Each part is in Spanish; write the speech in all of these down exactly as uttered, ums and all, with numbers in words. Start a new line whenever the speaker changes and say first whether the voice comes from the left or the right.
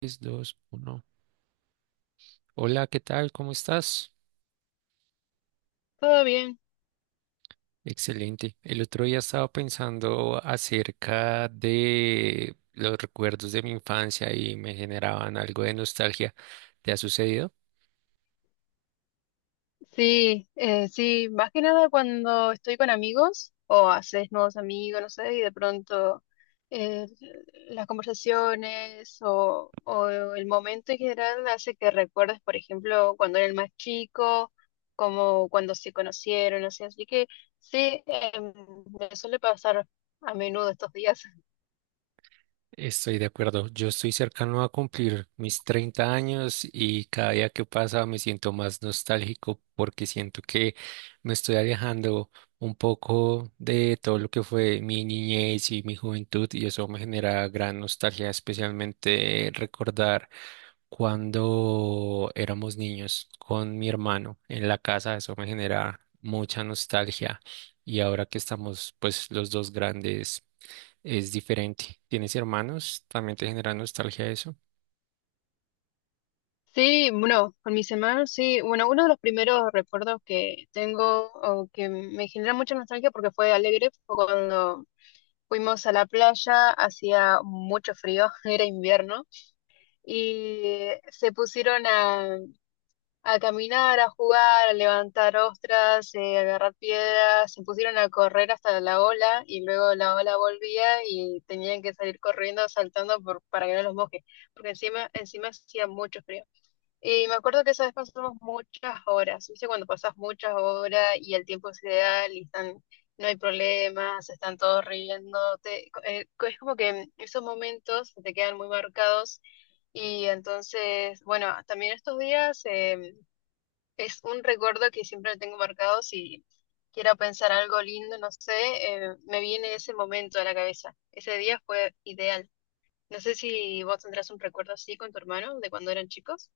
right: tres, dos, uno. Hola, ¿qué tal? ¿Cómo estás?
left: Todo bien,
right: Excelente. El otro día estaba pensando acerca de los recuerdos de mi infancia y me generaban algo de nostalgia. ¿Te ha sucedido?
left: sí, eh, sí, más que nada cuando estoy con amigos o haces nuevos amigos, no sé, y de pronto eh, las conversaciones o, o el momento en general hace que recuerdes, por ejemplo, cuando eres más chico, como cuando se conocieron, así, así que sí, em, me suele pasar a menudo estos días.
right: Estoy de acuerdo. Yo estoy cercano a cumplir mis treinta años y cada día que pasa me siento más nostálgico porque siento que me estoy alejando un poco de todo lo que fue mi niñez y mi juventud y eso me genera gran nostalgia, especialmente recordar cuando éramos niños con mi hermano en la casa. Eso me genera mucha nostalgia y ahora que estamos pues los dos grandes es diferente. ¿Tienes hermanos? ¿También te genera nostalgia eso?
left: Sí, bueno, con mis hermanos, sí. Bueno, uno de los primeros recuerdos que tengo o que me genera mucha nostalgia porque fue alegre fue cuando fuimos a la playa, hacía mucho frío, era invierno, y se pusieron a, a caminar, a jugar, a levantar ostras, eh, a agarrar piedras, se pusieron a correr hasta la ola y luego la ola volvía y tenían que salir corriendo, saltando por, para que no los moje, porque encima, encima hacía mucho frío. Y me acuerdo que esa vez pasamos muchas horas, ¿viste? Cuando pasas muchas horas y el tiempo es ideal y están, no hay problemas, están todos riéndote. Co- eh, co- es como que esos momentos se te quedan muy marcados y entonces, bueno, también estos días eh, es un recuerdo que siempre tengo marcado si quiero pensar algo lindo, no sé, eh, me viene ese momento a la cabeza. Ese día fue ideal. No sé si vos tendrás un recuerdo así con tu hermano de cuando eran chicos.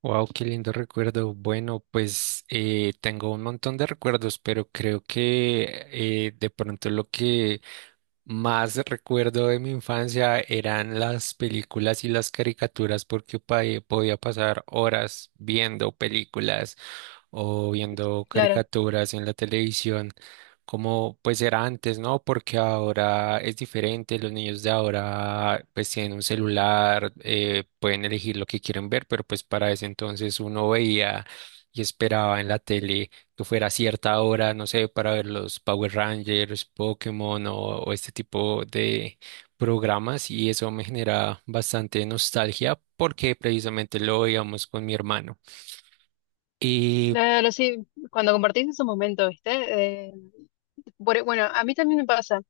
right: Wow, qué lindo recuerdo. Bueno, pues eh, tengo un montón de recuerdos, pero creo que eh, de pronto lo que más recuerdo de mi infancia eran las películas y las caricaturas porque pa- podía pasar horas viendo películas o viendo
left: Claro.
right: caricaturas en la televisión, como pues era antes, ¿no? Porque ahora es diferente, los niños de ahora pues tienen un celular, eh, pueden elegir lo que quieren ver, pero pues para ese entonces uno veía y esperaba en la tele que fuera a cierta hora, no sé, para ver los Power Rangers, Pokémon o, o este tipo de programas y eso me genera bastante nostalgia porque precisamente lo veíamos con mi hermano. Y
left: Claro, sí, cuando compartís esos momentos, ¿viste? Eh, por- e, bueno, a mí también me pasa.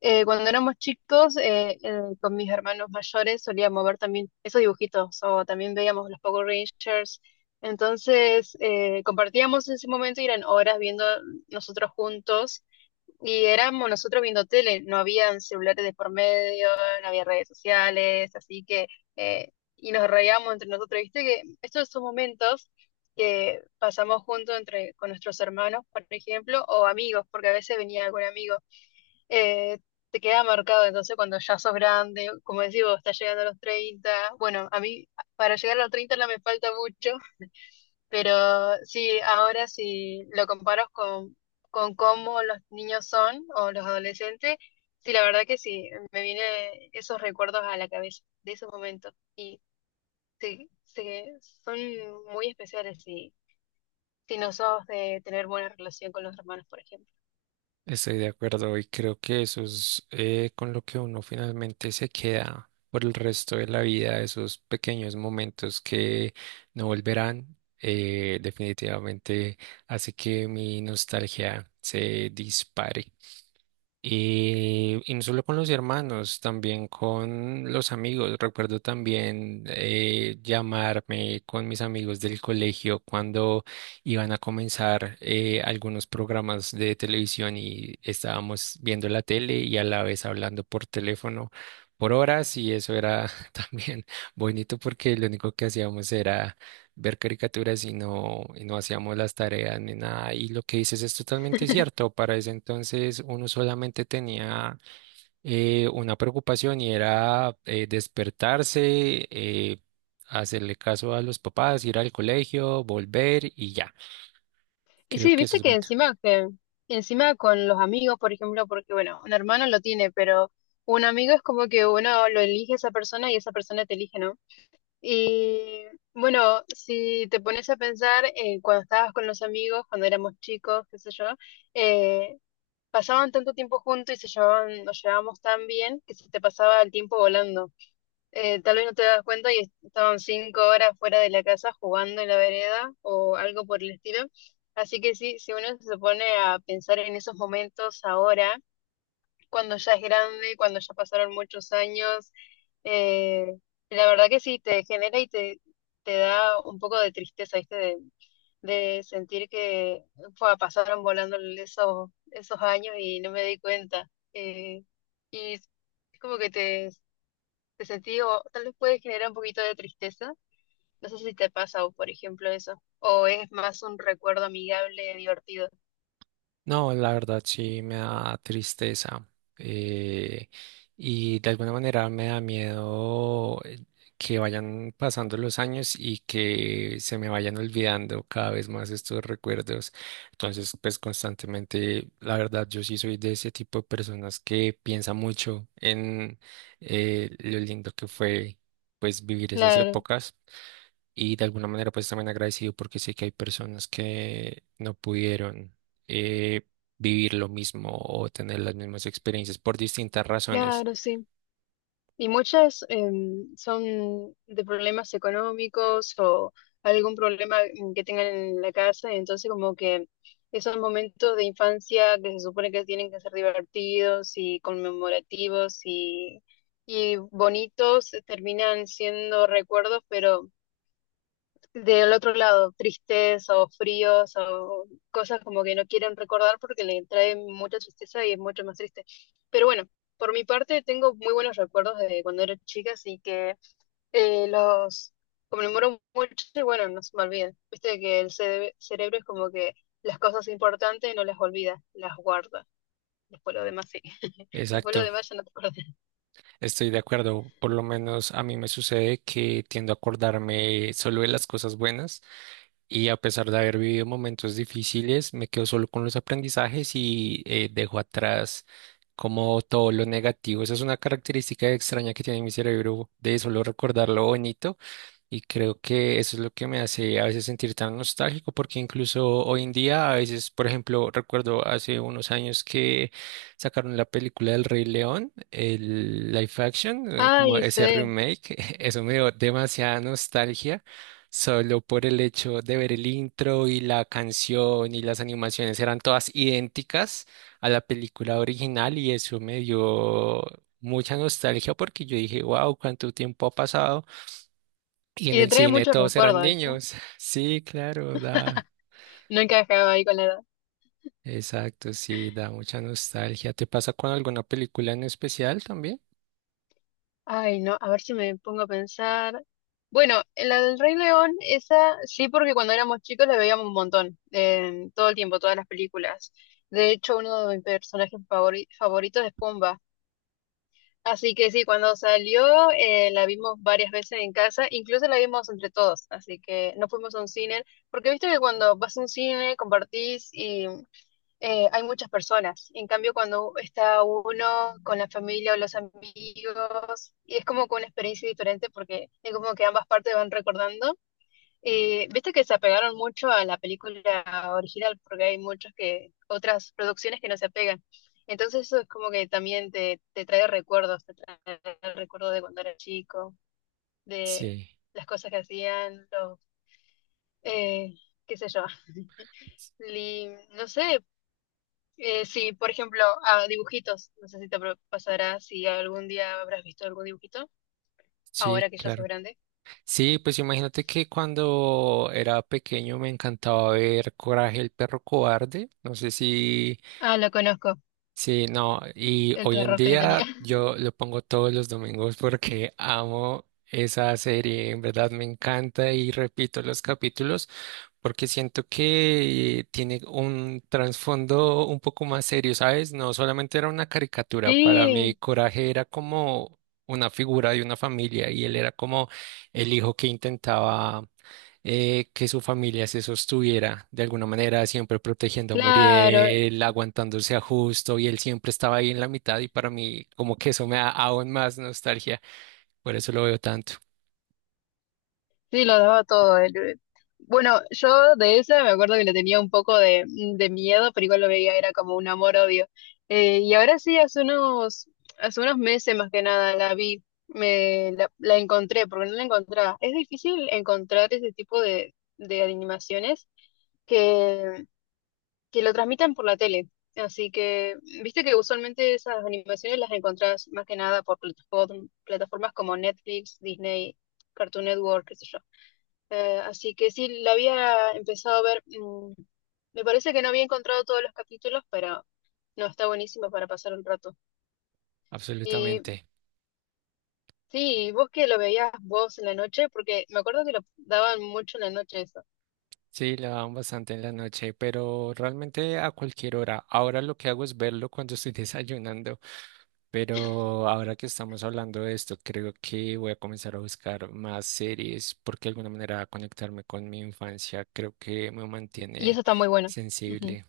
left: Eh, cuando éramos chicos, eh, eh, con mis hermanos mayores solíamos ver también esos dibujitos o también veíamos los Power Rangers. Entonces, eh, compartíamos ese momento y eran horas viendo nosotros juntos y éramos nosotros viendo tele, no habían celulares de por medio, no había redes sociales, así que, eh, y nos reíamos entre nosotros, viste que estos son momentos que pasamos juntos entre, con nuestros hermanos, por ejemplo, o amigos, porque a veces venía algún amigo, eh, te queda marcado, entonces cuando ya sos grande, como decís vos, estás llegando a los treinta. Bueno, a mí para llegar a los treinta no me falta mucho, pero sí, ahora si lo comparas con, con cómo los niños son o los adolescentes, sí, la verdad que sí, me vienen esos recuerdos a la cabeza de esos momentos. Y sí, sí, son muy especiales si, si no sos de tener buena relación con los hermanos, por ejemplo.
right: estoy de acuerdo y creo que eso es eh, con lo que uno finalmente se queda por el resto de la vida, esos pequeños momentos que no volverán, eh, definitivamente hace que mi nostalgia se dispare. Y, y no solo con los hermanos, también con los amigos. Recuerdo también eh, llamarme con mis amigos del colegio cuando iban a comenzar eh, algunos programas de televisión y estábamos viendo la tele y a la vez hablando por teléfono por horas y eso era también bonito porque lo único que hacíamos era ver caricaturas y no, y no hacíamos las tareas ni nada. Y lo que dices es totalmente cierto. Para ese entonces uno solamente tenía eh, una preocupación y era eh, despertarse, eh, hacerle caso a los papás, ir al colegio, volver y ya.
left: Y
right: Creo
left: sí,
right: que eso
left: viste
right: es
left: que
right: bueno.
left: encima, que encima con los amigos, por ejemplo, porque bueno, un hermano lo tiene, pero un amigo es como que uno lo elige a esa persona y esa persona te elige, ¿no? Y bueno, si te pones a pensar, eh, cuando estabas con los amigos, cuando éramos chicos, qué sé yo, eh, pasaban tanto tiempo juntos y se llevaban, nos llevábamos tan bien que se te pasaba el tiempo volando. Eh, tal vez no te das cuenta y estaban cinco horas fuera de la casa jugando en la vereda o algo por el estilo. Así que sí, si uno se pone a pensar en esos momentos ahora, cuando ya es grande, cuando ya pasaron muchos años. eh, la verdad que sí, te genera y te, te da un poco de tristeza, ¿viste? De, de sentir que fue, pasaron volando esos, esos años y no me di cuenta. Eh, y es como que te, te sentí, o tal vez puede generar un poquito de tristeza. No sé si te pasa, o por ejemplo, eso. O es más un recuerdo amigable, divertido.
right: No, la verdad sí me da tristeza, eh, y de alguna manera me da miedo, eh, que vayan pasando los años y que se me vayan olvidando cada vez más estos recuerdos. Entonces, pues constantemente, la verdad, yo sí soy de ese tipo de personas que piensa mucho en eh, lo lindo que fue, pues, vivir esas
left: Claro,
right: épocas. Y de alguna manera pues también agradecido porque sé que hay personas que no pudieron, eh, vivir lo mismo o tener las mismas experiencias por distintas razones.
left: claro, sí. Y muchas em, son de problemas económicos o algún problema mm, que tengan en la casa, y entonces como que esos momentos de infancia que se supone que tienen que ser divertidos y conmemorativos y, y bonitos terminan siendo recuerdos, pero del otro lado, tristes o fríos o cosas como que no quieren recordar porque le trae mucha tristeza y es mucho más triste. Pero bueno, por mi parte tengo muy buenos recuerdos de cuando era chica, así que eh, los conmemoro mucho y bueno, no se me olviden. Viste que el cere- cerebro es como que las cosas importantes no las olvida, las guarda. Después lo demás sí. Después lo
right: Exacto,
left: demás ya no te acuerdas.
right: estoy de acuerdo. Por lo menos a mí me sucede que tiendo a acordarme solo de las cosas buenas. Y a pesar de haber vivido momentos difíciles, me quedo solo con los aprendizajes y, eh, dejo atrás como todo lo negativo. Esa es una característica extraña que tiene mi cerebro de solo recordar lo bonito. Y creo que eso es lo que me hace a veces sentir tan nostálgico, porque incluso hoy en día, a veces, por ejemplo, recuerdo hace unos años que sacaron la película del Rey León, el live action, eh, como
left: Ay,
right: ese
left: sí.
right: remake, eso me dio demasiada nostalgia. Solo por el hecho de ver el intro y la canción y las animaciones eran todas idénticas a la película original y eso me dio mucha nostalgia porque yo dije, wow, cuánto tiempo ha pasado y en
left: Y te
right: el
left: trae
right: cine
left: muchos
right: todos eran
left: recuerdos, ¿viste?
right: niños. Sí, claro, da,
left: No encajaba ahí con la edad.
right: exacto, sí, da mucha nostalgia. ¿Te pasa con alguna película en especial también?
left: Ay, no, a ver si me pongo a pensar. Bueno, en la del Rey León, esa sí, porque cuando éramos chicos la veíamos un montón, em, todo el tiempo, todas las películas. De hecho, uno de mis personajes favori- favoritos es Pumba. Así que sí, cuando salió, eh, la vimos varias veces en casa, incluso la vimos entre todos, así que no fuimos a un cine, porque viste que cuando vas a un cine, compartís eh, hay muchas personas. En cambio, cuando está uno con la familia o los amigos, y es como que una experiencia diferente porque es como que ambas partes van recordando. Eh, viste que se apegaron mucho a la película original porque hay muchas que, otras producciones que no se apegan. Entonces eso es como que también te, te trae recuerdos, te trae el recuerdo de cuando era chico, de
right: Sí,
left: las cosas que hacían, los, eh, qué sé yo. Y, no sé, Eh, sí, por ejemplo, a dibujitos. No sé si te pro- pasará si algún día habrás visto algún dibujito,
right: sí,
left: ahora que ya sos
right: claro.
left: grande.
right: Sí, pues imagínate que cuando era pequeño me encantaba ver Coraje el perro cobarde. No sé si.
left: Ah, lo conozco,
right: Sí, no, y
left: el
right: hoy en
left: terror que le tenía.
right: día yo lo pongo todos los domingos porque amo esa serie, en verdad me encanta y repito los capítulos porque siento que tiene un trasfondo un poco más serio, ¿sabes? No solamente era una caricatura, para mí
left: Sí,
right: Coraje era como una figura de una familia y él era como el hijo que intentaba, eh, que su familia se sostuviera de alguna manera, siempre protegiendo a
left: claro,
right: Muriel, aguantándose a Justo, y él siempre estaba ahí en la mitad, y para mí como que eso me da aún más nostalgia, por eso lo veo tanto,
left: sí, lo daba todo. Él, eh. Bueno, yo de esa me acuerdo que le tenía un poco de, de miedo, pero igual lo veía, era como un amor-odio. Eh, y ahora sí, hace unos, hace unos meses más que nada la vi, me, la, la encontré, porque no la encontraba. Es difícil encontrar ese tipo de, de animaciones que, que lo transmitan por la tele. Así que, viste que usualmente esas animaciones las encontrás más que nada por plataform- plataformas como Netflix, Disney, Cartoon Network, qué sé yo. Eh, así que sí, la había empezado a ver. mm, me parece que no había encontrado todos los capítulos, pero no, está buenísimo para pasar un rato. Y
right: absolutamente.
left: sí, vos que lo veías vos en la noche, porque me acuerdo que lo daban mucho en la noche eso.
right: Sí, lo daban bastante en la noche, pero realmente a cualquier hora. Ahora lo que hago es verlo cuando estoy desayunando. Pero ahora que estamos hablando de esto, creo que voy a comenzar a buscar más series porque de alguna manera conectarme con mi infancia creo que me
left: Y eso
right: mantiene
left: está muy bueno. Ujú.
right: sensible.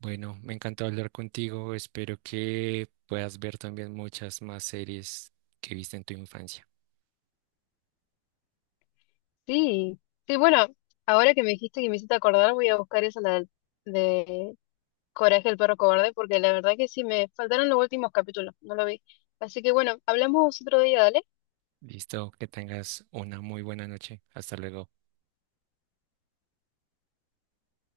right: Bueno, me encantó hablar contigo. Espero que puedas ver también muchas más series que viste en tu infancia.
left: Sí, sí, bueno, ahora que me dijiste que me hiciste acordar, voy a buscar esa la de Coraje el perro cobarde, porque la verdad que sí, me faltaron los últimos capítulos, no lo vi. Así que bueno, hablamos otro día, dale.
right: Listo, que tengas una muy buena noche. Hasta luego.